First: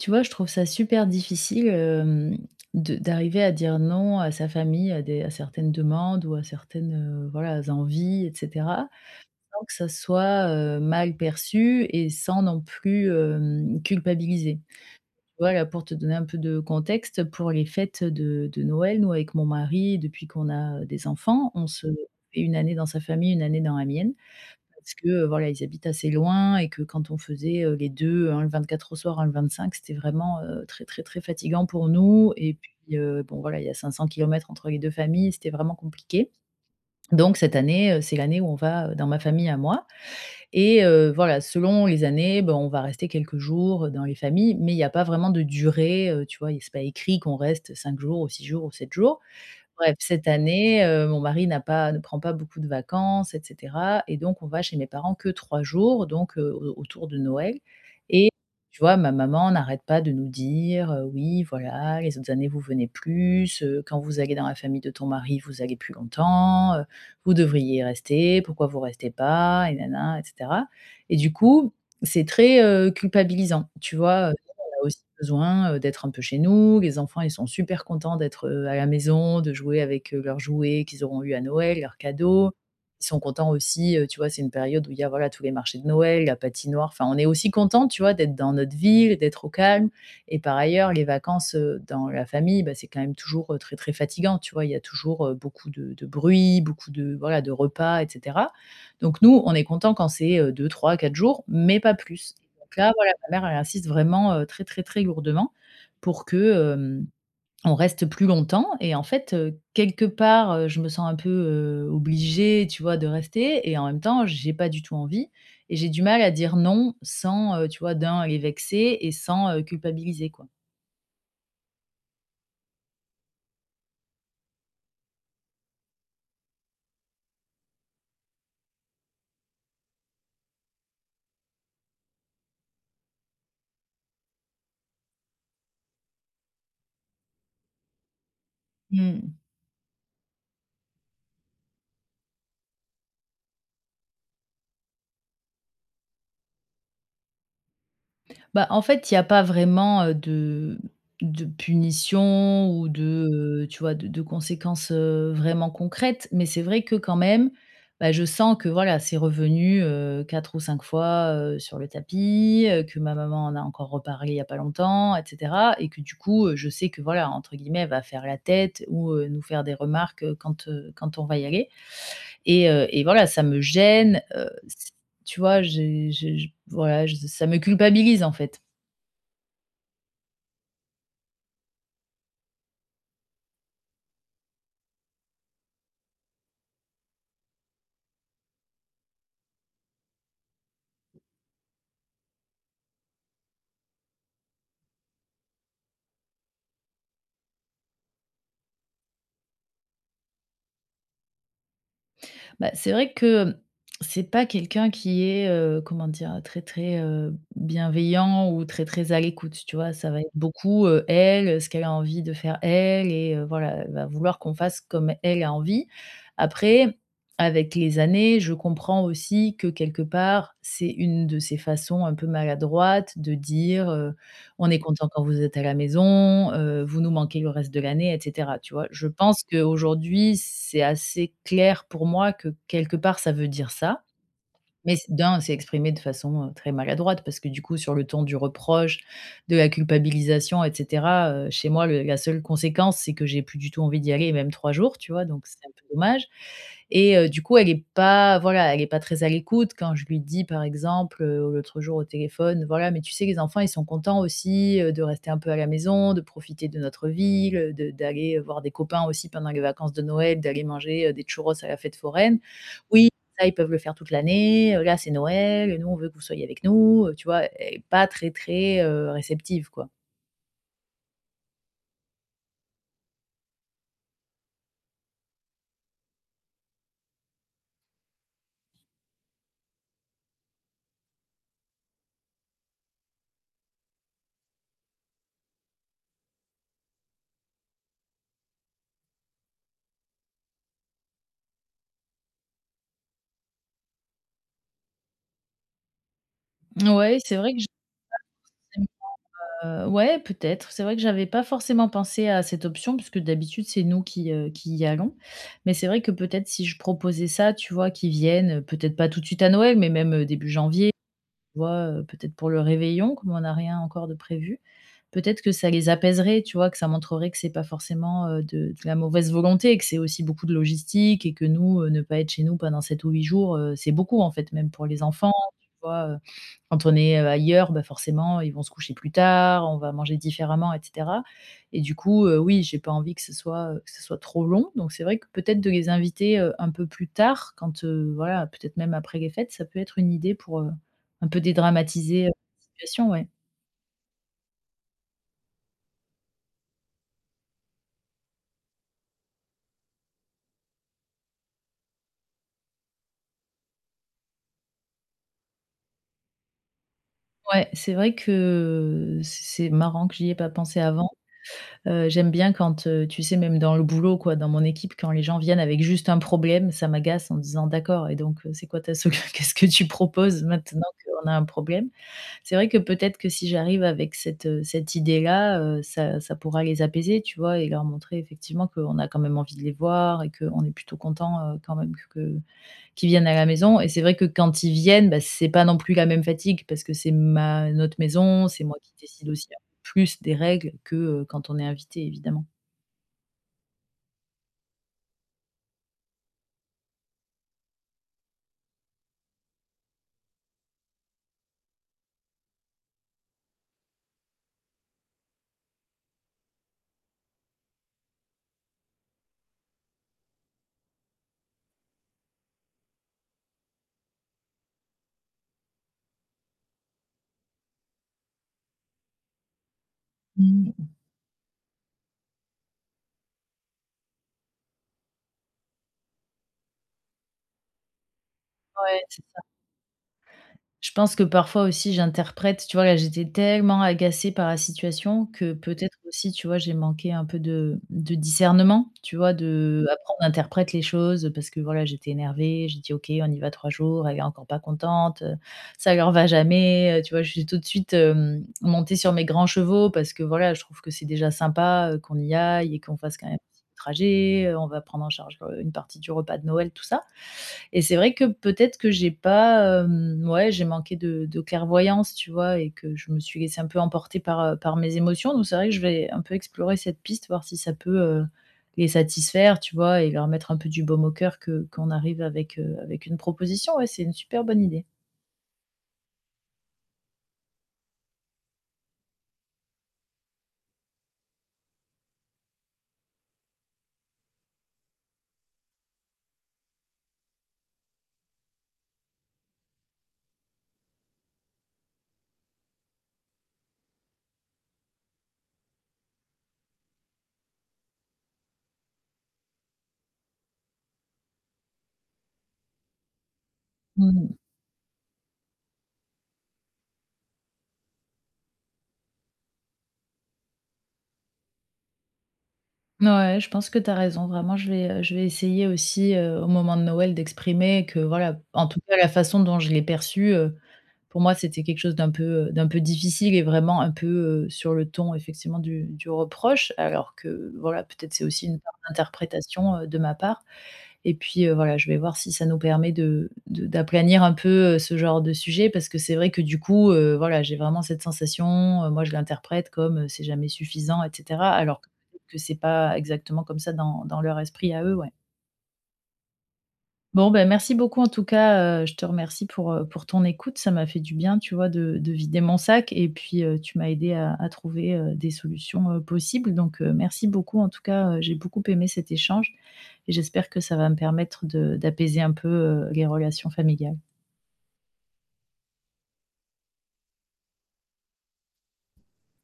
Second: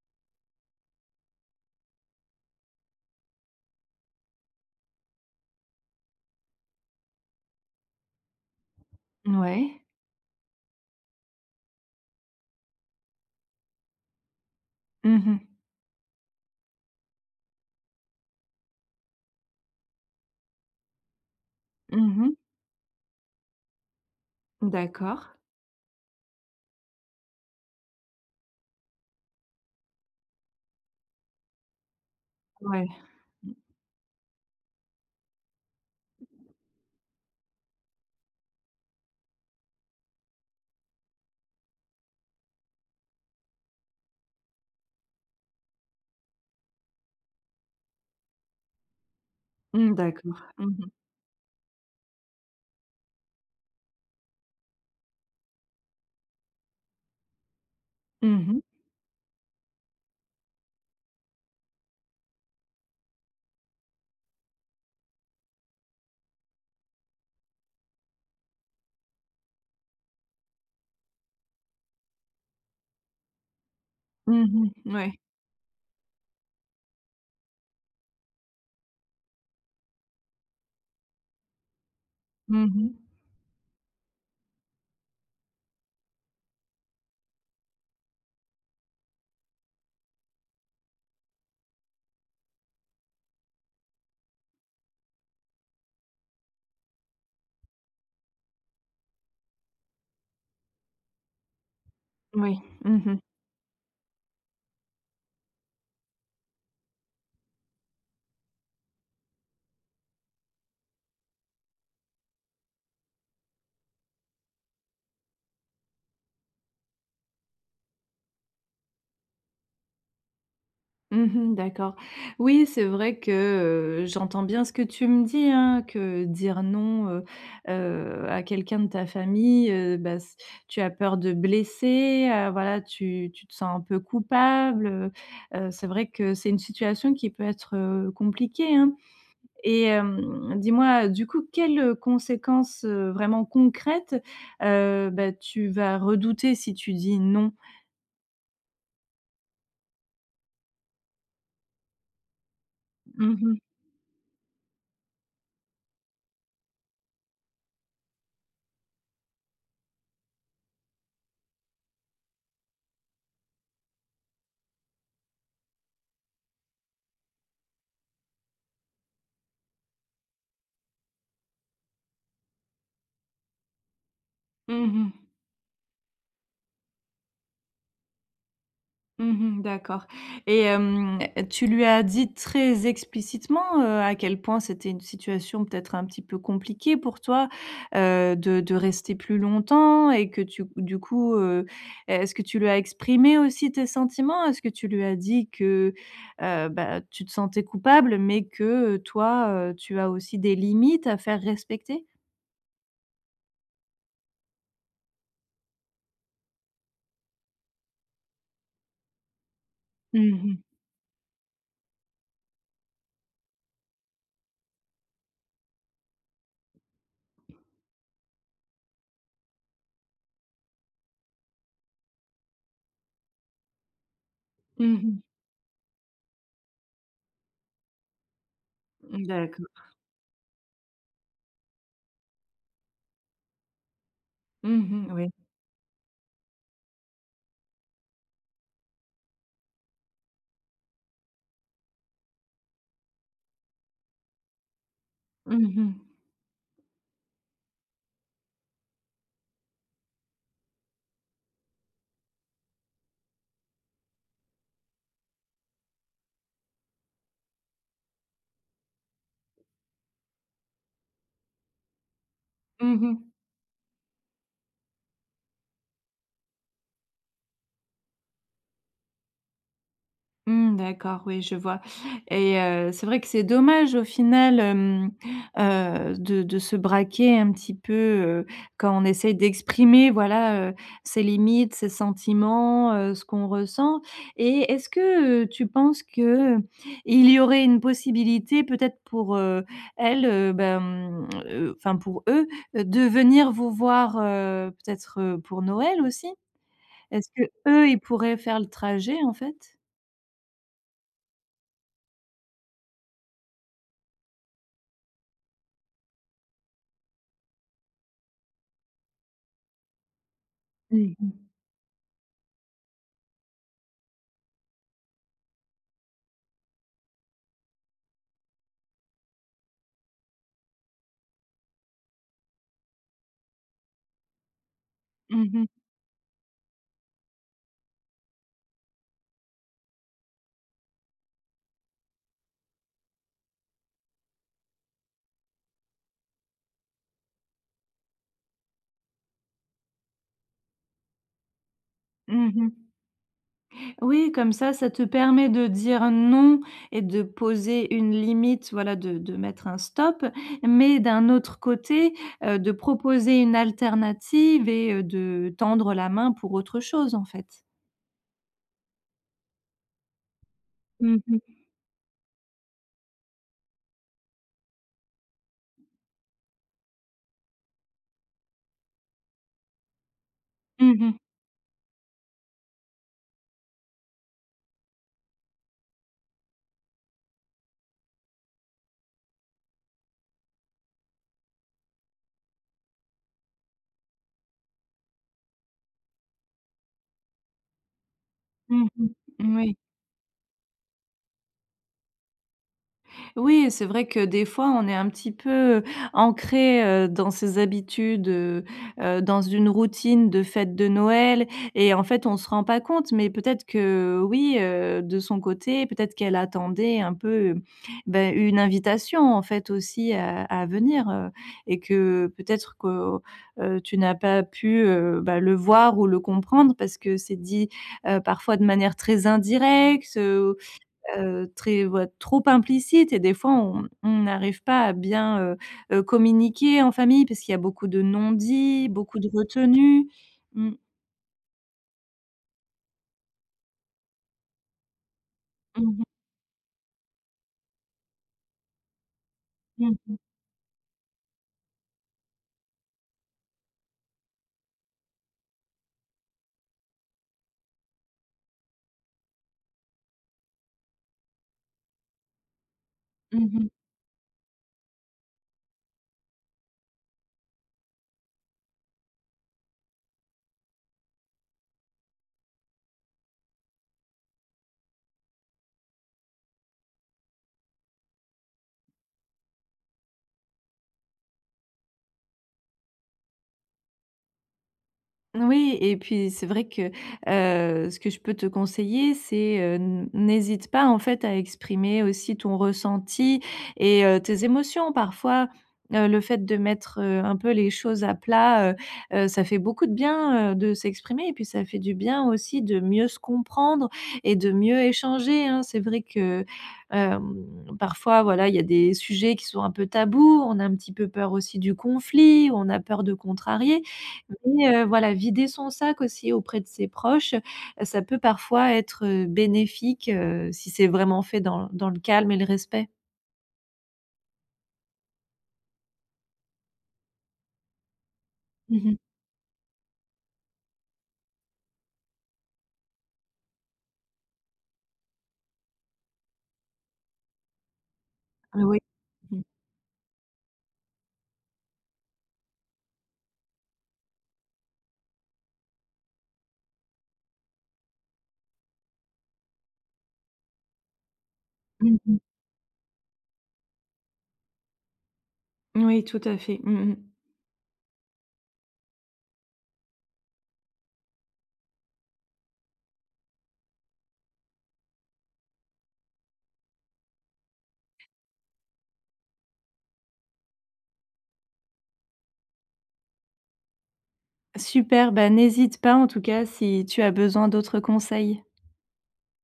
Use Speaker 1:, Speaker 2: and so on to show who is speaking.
Speaker 1: Tu vois, je trouve ça super difficile, hem, de d'arriver à dire non à sa famille, à des à certaines demandes ou à certaines, heu, voilà, envies et cetera
Speaker 2: N
Speaker 1: sans que
Speaker 2: ouais.
Speaker 1: ça soit, heu, mal perçu et sans non plus, hem, culpabiliser.
Speaker 2: Mmh
Speaker 1: Tu
Speaker 2: mh.
Speaker 1: vois, là pour te donner un peu de contexte pour les fêtes de de Noël, nous avec mon mari depuis qu'on a des enfants, on se
Speaker 2: Mmh mh.
Speaker 1: fait une année dans sa famille, une année dans la mienne. Parce que
Speaker 2: D'accord.
Speaker 1: voilà, ils habitent assez loin et que quand on faisait, heu, les deux, un le 24 au soir, un le 25 c'était vraiment, heu, très, très, très fatiguant pour nous et
Speaker 2: Ouais.
Speaker 1: puis, heu, bon
Speaker 2: Mmh.
Speaker 1: voilà, il y a 500 kilomètres entre les 2 familles, c'était vraiment compliqué. Donc cette année, heu, c'est l'année où on va dans ma famille à moi et heu, voilà selon les années, ben on va rester quelques jours dans les familles, mais il y a pas vraiment de durée, heu, tu vois, et c'est pas écrit qu'on reste 5 jours, ou 6 jours, ou 7 jours.
Speaker 2: Mmh,
Speaker 1: Bref, cette
Speaker 2: d'accord. Mmh
Speaker 1: année,
Speaker 2: mh.
Speaker 1: heu, mon mari n'a pas ne prend pas beaucoup de vacances et cetera et donc on va chez mes parents que 3 jours, donc heu, au autour de Noël et
Speaker 2: Mmh mh.
Speaker 1: tu vois ma maman n'arrête pas de nous dire: «Heu oui voilà, les autres années vous venez plus, heu, quand vous allez dans la famille de ton mari, vous allez plus longtemps. Heu, vous devriez rester, pourquoi vous restez pas?» et nin nin, et cetera, et du coup c'est très, heu, culpabilisant tu vois? Heu, nous
Speaker 2: Mmh
Speaker 1: on a
Speaker 2: mh.
Speaker 1: aussi
Speaker 2: Ouais.
Speaker 1: besoin, heu, d'être un peu chez nous, les enfants ils sont super contents d'être, heu, à la maison, de jouer avec, heu, leurs jouets qu'ils auront eu à Noël, leurs cadeaux.
Speaker 2: Mmh mh.
Speaker 1: Ils sont contents aussi, heu, tu vois c'est une période où il y a, voilà, tous les marchés de Noël, la patinoire, enfin on est aussi content tu vois d'être dans notre ville, d'être au calme et par ailleurs, les vacances, heu, dans la famille, ben c'est quand même toujours très, très fatiguant tu vois? Il y a toujours beaucoup de de bruit, beaucoup de voilà, de repas et cetera. Donc nous, on est content quand c'est heu 2-3-4 jours, mais pas plus.
Speaker 2: Oui.
Speaker 1: Donc là,
Speaker 2: Mmh
Speaker 1: voilà
Speaker 2: mh.
Speaker 1: ma mère, elle insiste vraiment, heu, très, très, très lourdement pour que, hem, on reste plus longtemps et en fait, heu, quelque part, heu, je me sens un peu, heu, obligée tu vois de rester et en même temps, j'ai pas du tout envie et j'ai du mal à dire non sans, heu, tu vois d'un, les vexer et sans, heu, culpabiliser quoi.
Speaker 2: Mmh mh, d'accord. Oui, c'est vrai que, heu, j'entends bien ce que tu me dis hein. Que dire: «Non» heu heu, à quelqu'un de ta famille, heu, bah s tu as peur de blesser, heu, voilà. Tu tu te sens un peu coupable, heu heu, c'est vrai que c'est une situation qui peut être, heu, compliquée, hein,
Speaker 1: Mmh.
Speaker 2: et hem, dis-moi du coup, quelles conséquences vraiment concrètes, heu, bah tu vas redouter si tu dis: «Non»?
Speaker 1: Bah, en fait, il y a pas vraiment, heu, de de punition ou de,
Speaker 2: Mmh mh.
Speaker 1: heu, tu vois? De de conséquences, heu, vraiment concrètes, mais c'est vrai que quand même, ben je sens que voilà, c'est revenu, heu, 4 ou 5 fois, heu, sur le tapis, heu. Que ma maman en a encore reparlé il y a pas longtemps, et cetera et que du coup, heu, je sais que voilà, entre guillemets, «Elle va faire la tête» ou, heu, nous faire des remarques, heu, quand, heu, quand on va y aller, et, heu, et voilà, ça me gêne heu,
Speaker 2: Mmh
Speaker 1: s
Speaker 2: mh.
Speaker 1: tu vois? J'ai je j voilà, je ça me culpabilise, en fait.
Speaker 2: Mmh mh d'accord, et hem, tu lui as dit très explicitement, heu, à quel point c'était une situation peut-être un petit peu compliquée pour toi, heu, de de rester plus longtemps? Et que tu du coup, heu, est-ce que tu lui as exprimé aussi tes sentiments? Est-ce que tu lui as dit que, heu, bah tu te sentais coupable, mais que, heu, toi, heu, tu as aussi des limites à faire respecter?
Speaker 1: Bah, c'est vrai que, c'est pas quelqu'un qui est, heu, comment dire? Très, très, heu, bienveillant ou très, très à l'écoute, tu vois? Ça va
Speaker 2: Mmh
Speaker 1: être
Speaker 2: mh.
Speaker 1: beaucoup, heu elle, ce qu'elle a envie de faire, elle, et, heu, voilà. Elle va vouloir qu'on fasse comme elle a envie. Après, avec les années, je comprends aussi que, quelque part, c'est une de ses façons, un peu maladroite de dire, heu: «On est
Speaker 2: Mmh
Speaker 1: contents
Speaker 2: mh.
Speaker 1: quand vous êtes à la maison, heu, vous nous manquez le reste de l'année» et cetera, tu vois? Je
Speaker 2: Mmh
Speaker 1: pense
Speaker 2: d'accord.
Speaker 1: qu'aujourd'hui, c'est assez clair pour moi que, quelque part, ça veut dire ça, mais
Speaker 2: Mmh mh,
Speaker 1: c'est
Speaker 2: oui.
Speaker 1: d'un c'est exprimé de façon, heu, très maladroite. Parce que, du coup, sur le ton du reproche, de la culpabilisation et cetera, heu, chez moi, le la seule conséquence, c'est que j'ai plus du tout envie d'y aller, même 3 jours, tu vois? Donc c'est
Speaker 2: Mmh
Speaker 1: un peu
Speaker 2: mh.
Speaker 1: dommage, et heu, du coup elle est pas. Voilà, elle est pas très à l'écoute quand je lui dis par exemple, heu, l'autre jour au téléphone, voilà: «Mais, tu sais, les enfants, ils sont contents aussi, heu, de rester un peu à la maison, de profiter de notre ville, heu, de d'aller, heu, voir des copains aussi pendant les vacances de Noël. D'aller manger, heu, des churros à la fête foraine.
Speaker 2: Mmh
Speaker 1: "Oui,
Speaker 2: mh.
Speaker 1: ça, ils peuvent le faire toute l'année, heu, là c'est Noël et nous, on veut que vous soyez avec nous"» heu, tu vois? Et pas très, très, heu, réceptive, quoi!
Speaker 2: Mmh d'accord, oui, je vois et heu, c'est vrai que c'est dommage au final, hem, heu, de de se braquer un petit peu, heu, quand on essaie d'exprimer voilà, heu, ses limites, ses sentiments, heu, ce qu'on ressent et est-ce que, heu, tu penses que, heu, il y aurait une possibilité peut-être pour, heu, elle, heu, ben mmh, heu, enfin pour eux de venir vous voir, heu, peut-être pour Noël aussi?
Speaker 1: N ouais,
Speaker 2: Est-ce
Speaker 1: c'est
Speaker 2: que
Speaker 1: vrai que je
Speaker 2: eux ils pourraient faire le
Speaker 1: pas
Speaker 2: trajet en fait?
Speaker 1: forcément, heu, ouais peut-être, c'est vrai que j'avais pas forcément pensé à cette option parce que d'habitude c'est nous qui, heu, qui y allons. Mais c'est vrai que peut-être si je proposais ça tu vois, qu'ils viennent, heu, peut-être pas tout de suite à Noël, mais même, heu, début janvier,
Speaker 2: Mmh mh.
Speaker 1: tu vois, heu, peut-être pour le réveillon comme on a rien encore de prévu. Peut-être que ça les apaiserait tu vois? Que ça montrerait que c'est pas forcément, heu, de de la mauvaise volonté et que c'est aussi beaucoup de logistique, et que nous, heu, ne pas être chez nous pendant 7 ou jours, heu, c'est beaucoup en fait, même pour les enfants
Speaker 2: Mmh mh.
Speaker 1: tu vois? Heu, quand on est, heu, ailleurs, bah, forcément, ils vont se coucher plus tard, on va manger différemment et cetera et du coup, heu, oui j'ai pas envie que ce soit, heu, que ce soit trop long, donc c'est vrai que peut-être de les inviter, heu, un peu plus tard quand, heu, voilà peut-être même après les fêtes, ça peut être une idée pour, heu, un peu dédramatiser la
Speaker 2: Mmh mh.
Speaker 1: situation ouais.
Speaker 2: Oui, comme ça, ça te permet de dire non et de poser une limite voilà de de mettre un stop, mais d'un autre côté, heu, de proposer une alternative et heu, de tendre la main pour autre chose en fait.
Speaker 1: Ouais, c'est vrai que c c'est marrant que j'y ai pas pensé avant.
Speaker 2: Mmh mh.
Speaker 1: Heu, j'aime bien quand, heu, tu sais même dans le boulot quoi, dans mon équipe quand les gens viennent avec juste un problème, ça m'agace en disant: «D'accord et donc heu, c'est quoi ta solu qu'est-ce que tu proposes maintenant
Speaker 2: Mmh mh.
Speaker 1: qu'on a un problème?» c'est vrai que peut-être que si j'arrive avec cette, heu, cette idée là, heu, ça ça pourra les apaiser tu vois et leur montrer effectivement qu'on a quand même envie de les voir et qu'on est plutôt content, heu, quand même que que, qu'ils viennent à la maison et c'est vrai que quand ils viennent, beh, c'est pas non plus la même fatigue parce que c'est ma notre maison, c'est moi
Speaker 2: Mmh
Speaker 1: qui
Speaker 2: mh.
Speaker 1: décide aussi en
Speaker 2: Moui.
Speaker 1: plus des règles que, heu, quand on est invité évidemment.
Speaker 2: Oui, et c'est vrai que des fois on est un petit peu, heu, ancrés, heu, dans ses habitudes, heu heu, dans une routine de fête de Noël et en fait, on se rend pas compte, mais peut-être que oui, heu, de son côté, peut-être qu'elle attendait un peu, bah, une invitation en fait aussi, à à venir, heu, et que peut-être que, heu, tu n'as pas pu, heu, bah, le voir ou le comprendre parce que c'est dit, heu, parfois de manière très indirecte, heu
Speaker 1: Mmh.
Speaker 2: heu, très ou heu, trop implicite et des fois on on n'arrive pas à bien, heu heu, communiquer en famille parce qu'il y a beaucoup de non-dits,
Speaker 1: Ouais,
Speaker 2: beaucoup
Speaker 1: c'est
Speaker 2: de
Speaker 1: ça.
Speaker 2: retenue, mmh.
Speaker 1: Je pense que parfois aussi j'interprète. Tu vois, là, j'étais tellement agacée par la situation que
Speaker 2: Mmh
Speaker 1: peut-être
Speaker 2: mh.
Speaker 1: aussi, tu vois, j'ai manqué un peu de de discernement, tu vois de
Speaker 2: Mmh
Speaker 1: après
Speaker 2: mh.
Speaker 1: on interprète les choses parce que, voilà, j'étais énervée, j'ai dit: «OK, on y va 3 elle est encore pas contente, heu, ça leur va jamais, heu» tu vois, je suis tout de suite, hem, montée sur mes grands chevaux parce que voilà, je trouve que c'est déjà sympa, heu, qu'on y aille et qu'on fasse quand même
Speaker 2: Mmh
Speaker 1: [unintelligible]
Speaker 2: mh.
Speaker 1: trajet, heu, on va prendre en charge, heu, une partie du repas de Noël tout ça, et c'est vrai que peut-être que j'ai pas, hem, ouais, j'ai manqué de de clairvoyance, tu vois, et que je me suis laissée un peu emporter par, heu, par mes émotions, donc c'est vrai que je vais un peu explorer cette piste, voir si ça peut, heu, les satisfaire, tu vois, et leur mettre un peu du baume au cœur, que qu'on arrive avec, heu, avec une proposition. Ouais, c'est une super bonne idée.
Speaker 2: Oui et puis c'est vrai que, heu, ce que je peux te conseiller, c'est, heu, n n'hésite pas en fait à exprimer aussi ton ressenti et heu, tes émotions. Parfois, heu, le fait de mettre, heu, un peu les choses à plat, heu heu, ça fait beaucoup de bien, heu, de s'exprimer et puis ça fait du bien aussi de mieux se comprendre et de mieux échanger, hein. C'est vrai que, hem, parfois, voilà, il y a des sujets qui sont un peu tabous, on a un petit peu peur aussi du conflit, on a peur de contrarier,
Speaker 1: Mmh.
Speaker 2: mais heu, voilà, vider son sac aussi auprès de ses proches, ça peut parfois être, heu, bénéfique, heu, si c'est vraiment fait dans dans le calme et le respect.
Speaker 1: Ouais. Je pense que tu as raison, vraiment, je vais, heu, je vais essayer aussi, heu, au moment de Noël d'exprimer que, voilà, en tout
Speaker 2: Mmh mh.
Speaker 1: cas, la façon dont je l'ai perçu, heu, pour moi, c'était quelque chose d'un peu, heu, d'un peu difficile et vraiment un peu, heu, sur le ton effectivement du du reproche alors que voilà, peut-être c'est aussi une part
Speaker 2: Oui. Mmh.
Speaker 1: d'interprétation, heu, de ma part et puis, heu, voilà, je vais voir si ça nous permet de de d'aplanir un peu, heu, ce genre de sujet parce que c'est vrai que du coup, heu, voilà, j'ai vraiment cette sensation, heu, moi je l'interprète comme c'est jamais suffisant et cetera alors que
Speaker 2: Mmh mh.
Speaker 1: peut-être que c'est pas exactement comme ça dans dans leur esprit à eux. Ouais.
Speaker 2: Oui, tout à fait. Mmh mh.
Speaker 1: Bon, bah, merci beaucoup, en tout cas, heu, je te remercie pour, heu, pour ton écoute, ça m'a fait du bien tu vois de de vider mon sac, et puis, heu, tu m'as aidé à à trouver, heu, des solutions, heu, possibles donc, heu, merci beaucoup en tout cas, heu, j'ai beaucoup aimé cet échange et j'espère que ça va me permettre de d'apaiser un peu, heu, les relations familiales.
Speaker 2: Super! Bah n'hésite pas en tout cas, si tu as besoin d'autres conseils.